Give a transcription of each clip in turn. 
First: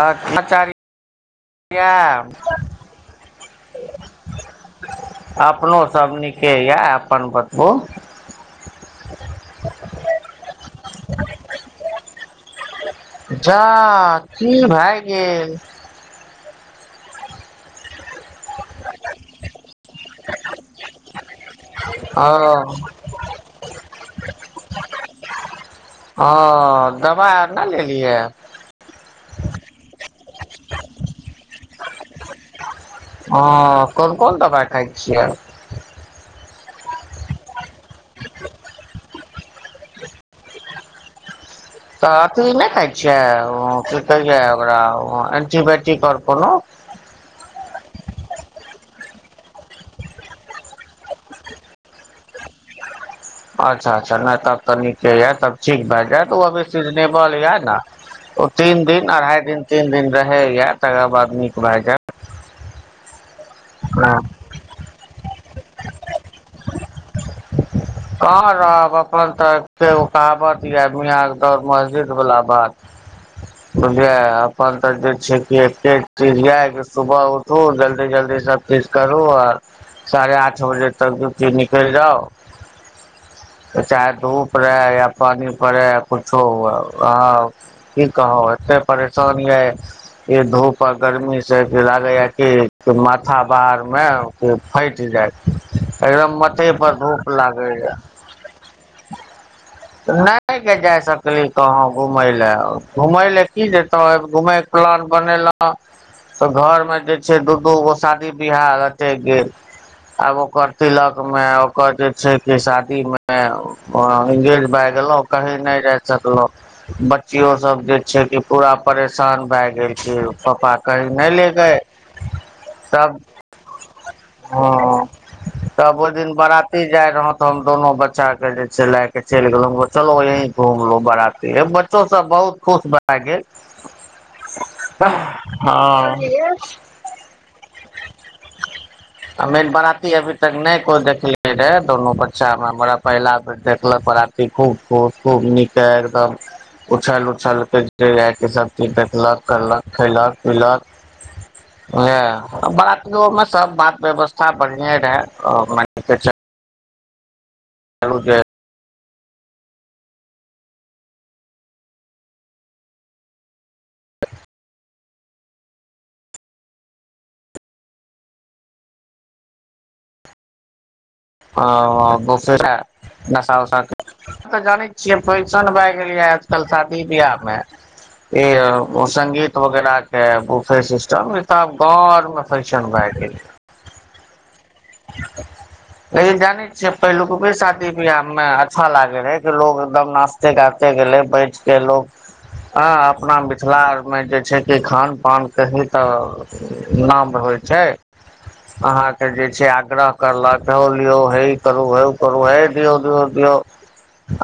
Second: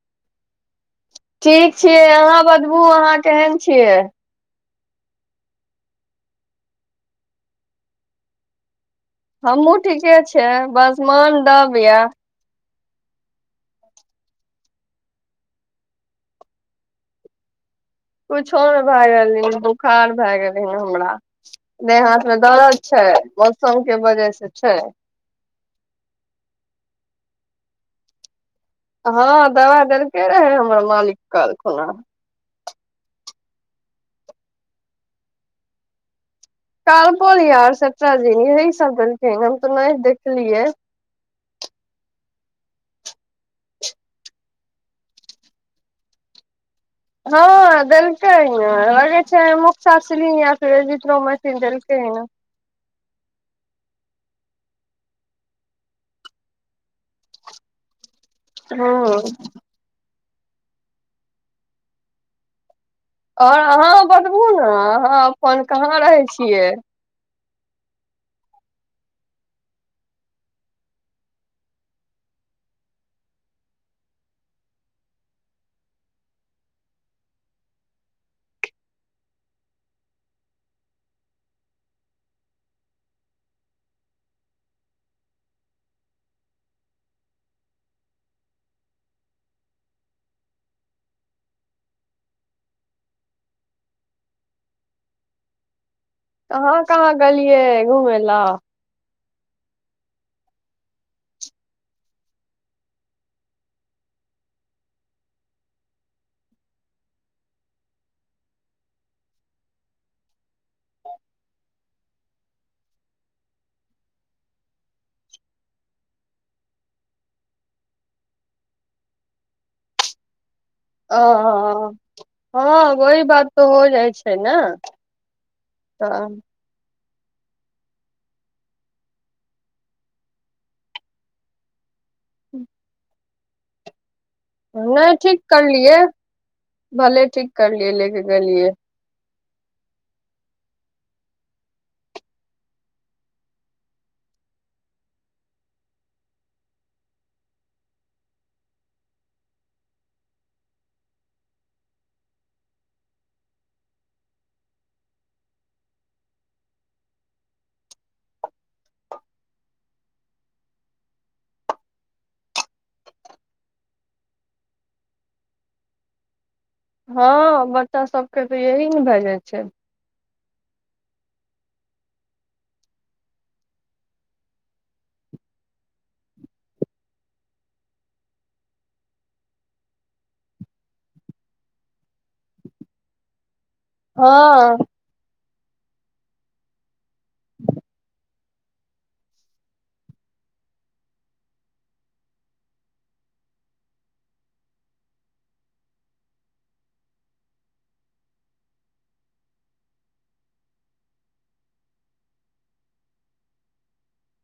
और [unintelligible] ठीक छियै, अहाँ बतबू अहाँ केहेन छियै। अपनो सब नीके या अपन बतबु। हमु ठीके छियै बस मन दब या। जा की भाए गेल? कुछो नै भाए गेले बुखार भाए गेले हमरा। देह ह हाथ मे दरद छै, मौसम के वजह से छै। औ दबाय आर नै लेलियै। हां दबाय देलके रहै हमरा मालिक काएल खुना। हां कोन-कोन दबाय खाय छियै? कालपोलया और सेटराजीन यही सब देलखिन हें हम ते नै देखलियै। तऽ अथी नै खाय छियै उ की कहै या ओकरा उ एन्टीबायटिक और कुनू हां देलकैया लागै छै मुकासीरीन या फिर [unintelligible] देलकैया। अच्छा-अच्छा नै तब तऽ नीके या तब ठीक भाए जाएत उ अभी सीजनेबल या नै ओ तीन दिन, हूँ अढ़ाई दिन, तीन दिन रहै यऽ तकर बाद नीक भए जायत। ओर अहाँ जायत बताबू ने, अहाँ अपन कहाँ रहै छियै? कहाँ रहब, अपन तऽ एक ओ कहावत यऽ मियाँके दौड़ मस्जिद बला बात। [unintelligible] बुझलियै, अपन तऽ जे छै कि एते चीज य सुबह उठू जल्दी-जल्दी सँ। सब चीज करू, आर साढ़े आठ बजे तक ड्यूटी निकैइल जाउ। चाहे धूप रहै, या पानी पड़ै, या कुछो हुए। की कहब एत्ते परेशानये। इ धूप आ गरमी सँ जे लागैए कि माथा बाहर में कि फाइट जायत। एकदम माथे कहाँ पर कहाँ धूप गेलियै लागैए। घुमय लए नहि गऽ जाय सकितौं घुमय लए, घुमय लए कऽ जेतौ घुमय कऽ। प्लान बनेलाओं। तऽ घर मे जँ छै दू-दू गो शादी बियाह लटैक गेल। आब ओकर तिलक में, ओकर। छै कऽ शादी में इंगेज भए गेलौं, कहीं नइ रही सकलौं। बच्चियों सब जँ छै कऽ पूरा परेशान भए गेल छै यो प्पाक। अ ह तब वही बात तऽ होय रहै छै नहि। हँ तब ओय दिन बारा। ती जाय रहौ तऽ हम दोनो बच्चा कऽ जँ छै लए कऽ चैल गेलौ, चलो यहीं घूमलो बराती ए ब। च्चो सब बहुत खुश भए गेल। नइ ठीक करलियै, हँ भले ठीक करलियै लऽ कऽ गेलियै। हमे एर बराती अभी तक नहि को देखलै। रै दुनू बच्चा में बड़ा पहिला देखलक बराती खूब, खुब, खूब नीके एकदम। उछल-उछल कऽ जँ जाइके सब चीज देखलक, करलक खयलक-पिलक। नहि बरातियों में सब बात-व्यवस्था बढ़िए रहए मैन कऽ च। चलू जँ। ह बच्चा सबके तऽ यही नहि भए जाय छै। आ दोसरा नशा-उशा। हम तऽ जानै छियै फैशन भए गेल यै, आजकल शादी- ब्याह में। ए औ संगीत वगेरा कऽ बूफे सिस्टम, ई तऽ आब गांव आओर में। फैशन भए गेल। हँ। [inaudible] लेकिन जानै छिये, पहिलुकबे शादी-बियाह में अच्छा लागै रहे, कऽ लोग एकदम नाच। तऽ गाबते गेले बैठ कऽ लोग। अ अपना मिथिला आर मे जँ छै कऽ खान-पान कहि तऽ। नाम होइ छै, अहाँके जँ। से आग्रह करलक, हौ लियो, हे ई करू, हो उ करु है दियो-दियो-दियो।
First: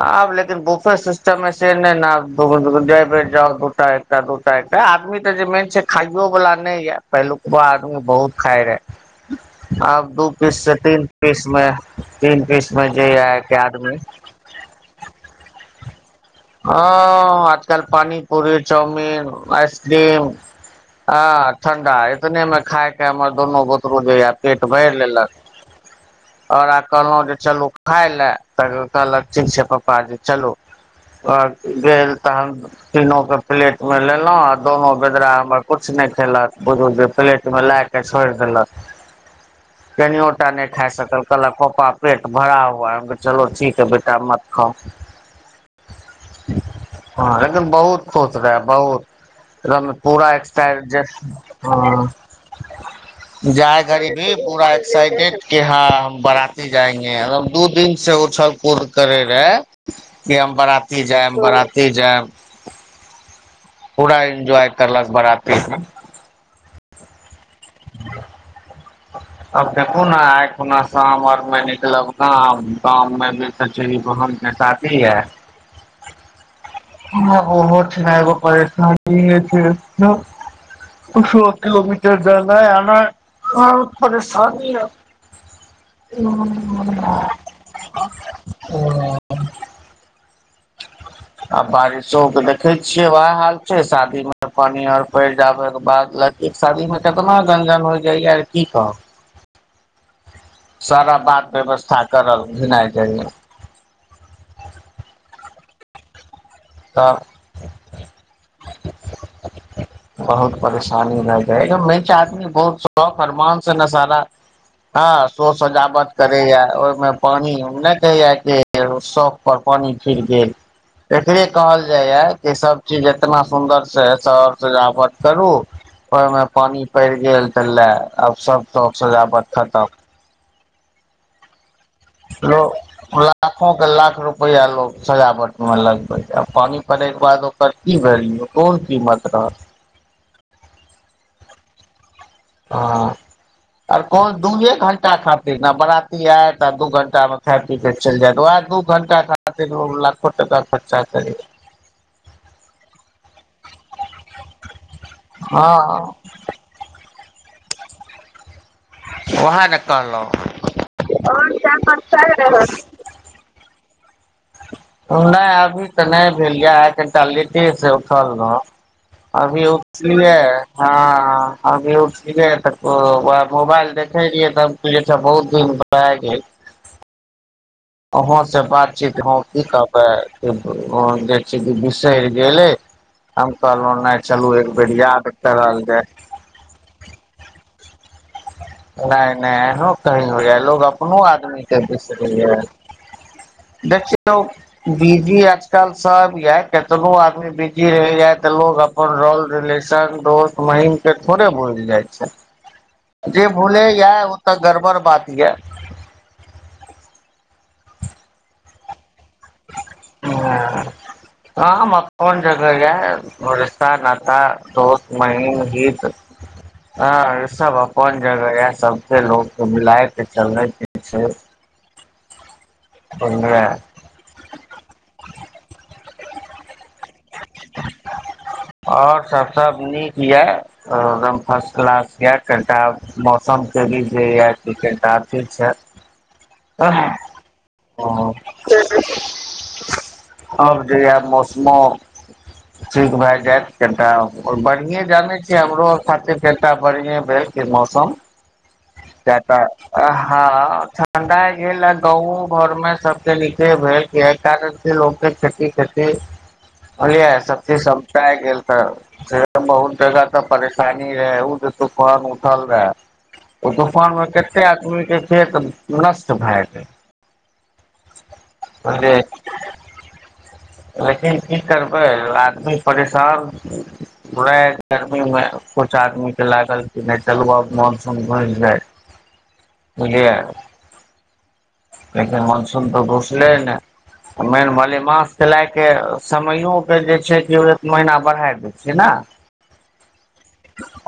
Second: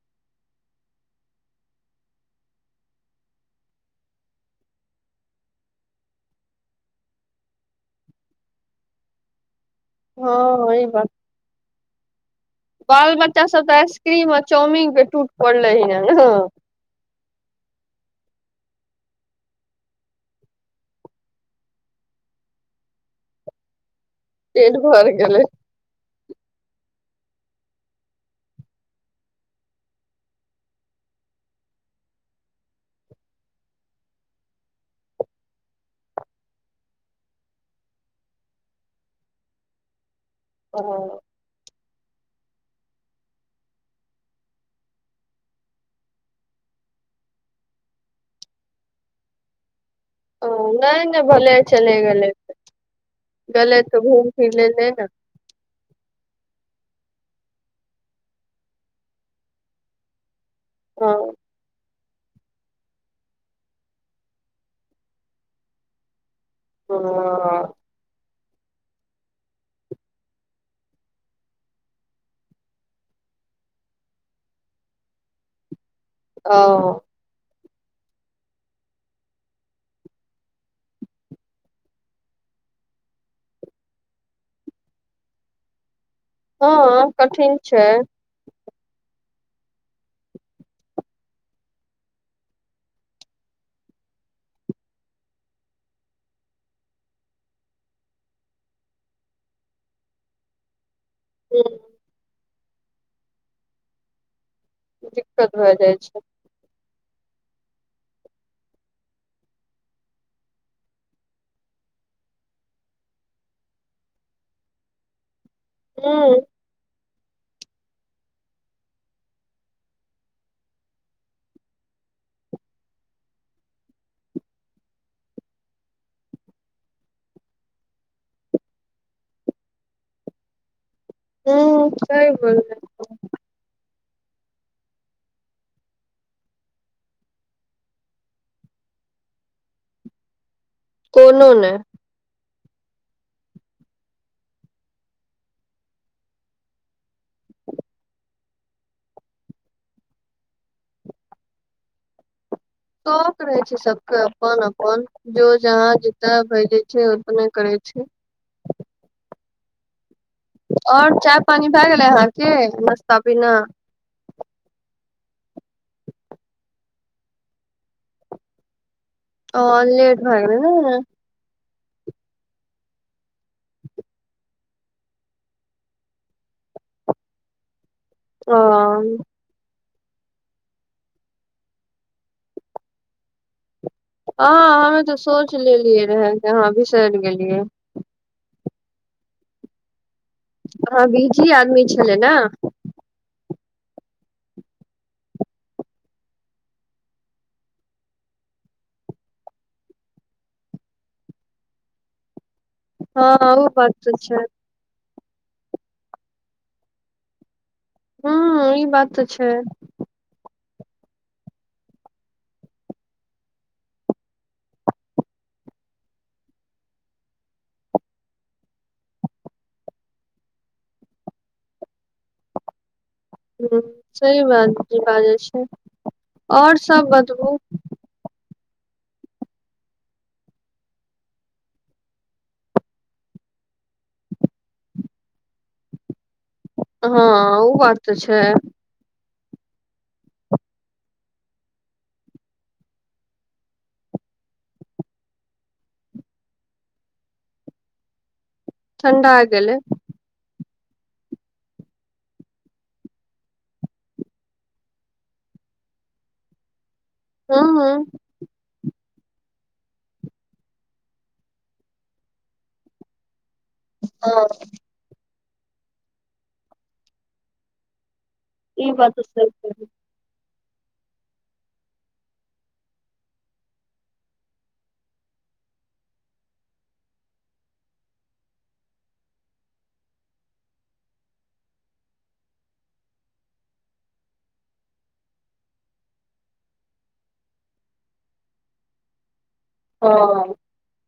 आब लेकिन बुफे सिस्टम मे सँ नइ नहि आब दुगो-दुगो जैबे जाउ दुटा। एकटा दूटा एकटा, आदमी तऽ जँ मेन छै खाइयो वला नहि यऽ, पहिलुकबा आदमी बहुत खाय रहे। आब दू पीस सऽ हँ ई तीन बात पीस में, तीन पीस में जँ यऽ आयके आदमी। चौमिंग पऽ टूट परलै हिये। हँ, आज-कल पानी-पूरी, चाउमिन, आइसक्रीम। अ ठंडा, इतने में खायके हमर दुनू बुतरू जेये पेट भैर भर लेलक। गेलै औकरा कहलहु जँ चलू खाय ले तऽ कहलक ठीक छै पप्पा जी चलू। आ गेल तहन तीनो कऽ पलेट मे लेलौ आ दोनो बेदरा हमर कुछ नै खेलक बुझु जे प्लेट मे लाए कऽ छोएड़ देलक कनियोटा नै खाय सकल कहलक पप्पा पेट भरा हुआ है, हम चलो ठीक है बेटा मत खाओ। हां एकदम बहुत खुश रहाए बहुत एकदम पूरा एक्साइट जे नहि नहि भले चले हुं। गेलै गेलै जाय तऽ घरी घूम भी फिर पूरा लेलै ने एक्साइटेड। कऽ हां हम बराती जाएंगे हम, दू दिन से उछल-कूद करै रहै। कि हम बराती हँ जाएब, बराती जाएब। पूरा इन्जॉय करलक बराती मे। ओ। [inaudible] अब देखु नै आय खुना शाम अर मे निकलब गाम, गाम मे भी चचेरी बहन कऽ शा दी या। औ। हां उहो ठना एगो परेशानिये छै [unintelligible] कुछो किलोमीटर जानाय-आनाय बहुत परेशानी या। हँ कठिन छै ओ ओ। आ बारिशो के देखै छियै वहाए हाल छै, शादी मे पानी आर पैड़ जाबे के बाद ला एक शादी मे केतना गनजन होय जायया की कहब। सारा बात हूँ। व्यवस्था करल घिनाय जायया। दिक्कत भाए जाय छै। त। बहुत परेशानी भाए जाय, हेयौ मैच आदमी बहुत शौक अरमान से ने सारा हां शो सजावट हूं करैया ओय मे पानी उ नै कहैया कि उ शौक पर पानी फीर गेल। फिरे कहल जायया कि सब चीज एतना सुन्दर से शौक सजावट करू। ओयमे पानी पैड़ गेल त लाए अब सब शौक सजावट खतम। हुं। लो लाखो के लाख रुपैया लोग सजावट मे लगबैया, पानी पड़ैके बाद ओ कर की वैल्यू कोन कीमत रहत। कोनो नै। हां। आर कोन दूए घंटा खातिर ना बराती आएत आ दू घंटा मे खाय पी के चैल जाएत, वाएह दू घण्टा खातिर लोक लाखो टका खर्चा करै छै। [inaudible] शौक रहै छै सबके अपन-अपन जो जहाँ हँ जीता भाए जाय छै ओ ओने करै छै। उहाए ने कहलौ। और चाय, पानी भाए गेलै अहाँके गेलै नाश्ता पीना। उ नै अभी ते नै भेलया आय कनटा लेटे से उठल रहौं। ओ अभी लेट उठलिये भए गेलै हां ने हां। अभी उठलिये ते उ वाएह मुबाएल देखै रिहै ते हम कहलिये अच्छा बहुत दिन भाए गेल अहौं से ओ बातचीत भ की कहबै जे मोहन देखी जे विसरि गेलय हम कहलौं हं, हमे त सोचि लेलियै रहे जे अहांँ बिसरि गेलियै नै नै एहनो कहीं होइये लोग अहाँ अपनो बिजी आदमी के छलै ने बिसरैये देखिऔ बिजी आजकल सब ऐ केतनो आदमी बिजी रहैये त लोग अप अपन रल रिलेशन दोस्त महीम के थोड़े भुलि जाइ छै। हँ जे ओ बात भूलैए तऽ ओ छै त गड़बड़ बात ये। हुं ई बात त छै। हं, हम अपन जगह ये रिश्ता नाता दोस्त महीम हीत हं ई सब अपन जगह या सबके लोकके मिलाइ के चलैके छै। ओहिमे हूं सही बात बाजै छी और सब बतबू और सब सब नीक या हं एकदम फर्स्ट क्लास या कनी टा आब मौसम के भी जे या ठीक ठाके छै। [inaudible] हँ उ बात त छै। [unintelligible] आब जे या मौसमो ठीक भ जायत, कनी टा बढ़िएं जानै छियै हमरो खातिर कनी टा बढ़िए भेल कि मौसम ठण्डा किया त गेलै ह ह ठण्डागेल आ गाँवों घरमे सबके नीके भेल किये कारण फेर लोक के खेती -खेती, हूँ सब चीज हूँ समटाय गेल त बहुत जगह त परेशानी रहै ओ जे तुफान उठल रहे। ओ तूफान मे हँ कते आदमी के खेत नष्ट भए गेल। इ बात बुझलियै त सही कहलौ। लेकिन की करबै आदमी परेशान छै। भोरे आइ गर्मी में कुछ आदमी के लागल की नै चलु मानसून घुइस जाय बुझलियै। लेकिन मानसून त घुसले नै, मेन मलेमास चलाय के समयो के जे छै कि एक महीना बढ़ाय दै छियै ने हां।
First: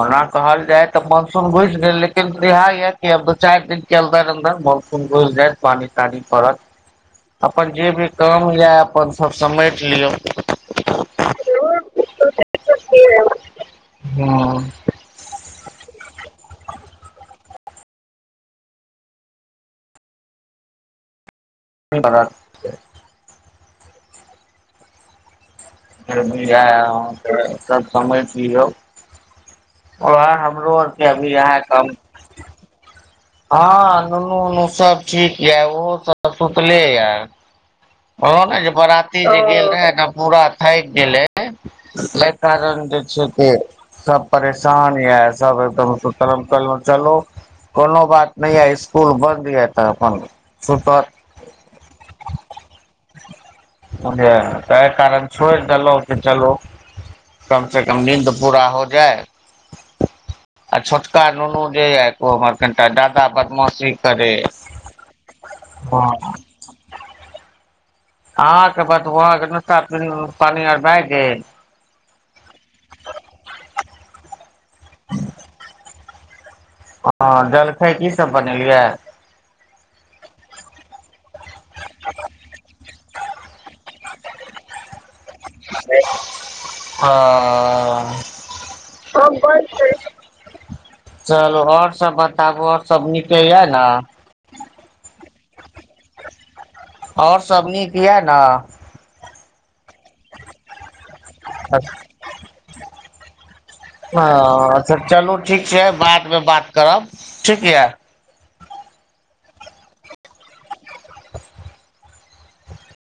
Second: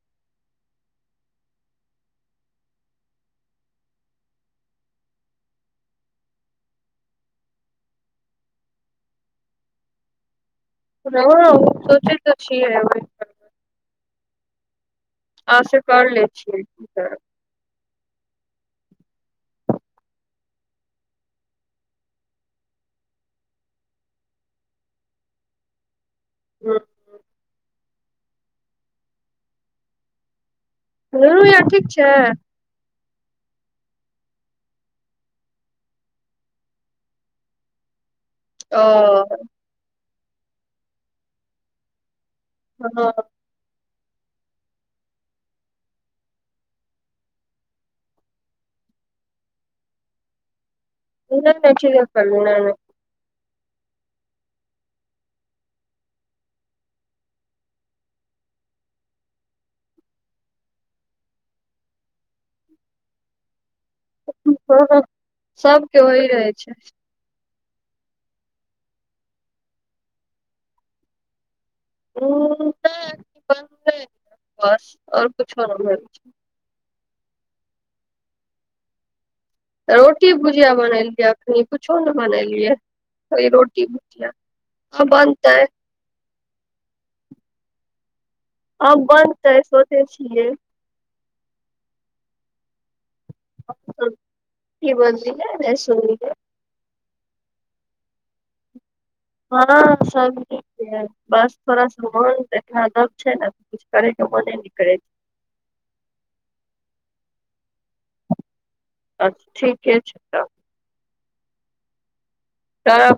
ओना कहल जाय त मानसून घुसि गेल लेकिन इएह या कि अब दू चैर दिन अन्दर- अन्दर मौसम घुइस जायत पानि- तानी पड़त। अपन जे भी काम ये अपन सब समेट लिय रौ सोचेै त छियै। हां। असगरे छियै की करब। [unintelligible] फिर भी यैह अहाँ के सब समझि लियौ। ओहे हमरो आर के अभी दुनू यैह यार ठीक काम छै ह नुनू -उनू सब ठीक या ओहो सब सुतले या ओ ने जे ओ बराती जे गेल रहे ने पूरा थैक गेलै कारण जे हँ छै कि सब परेशान या सब एकदम सुतल-उतल मे चलु कोनो बात नै आइ इसकुल बन्द या त अपन सुतत [unintelligible] बुझलियै तेह कारण छोड़ि देलौं की चलु कम से कम नींद पूरा हो जाय आ छोटका नुनू जे ये हमर कनिटा ज्यादा बदमाशी करे सबके ओय रहै छै। आहाँ के बात वहाँ के नस्ता प पानी और भए गेल? हूँ। [inaudible] बस और कुछो नै हं जलखै की सब बनेलियै? रोटी भुजिया बनेलियै अखनी कुछो नैय बनेलियै, रोटी भुजिया आब बनतै। हं आब बनतै। चलू ओैर सब बताबू और सब निके या न? की बजलियै नैय सुनलियै? और सब नीक या न? ह सब नीक या बस थोड़ सा मन ए दब छै न हं अच्छा चलू ठीक छै, बाद मे बात करब ठीक या। अच्छा ठीके छै त [unintelligible]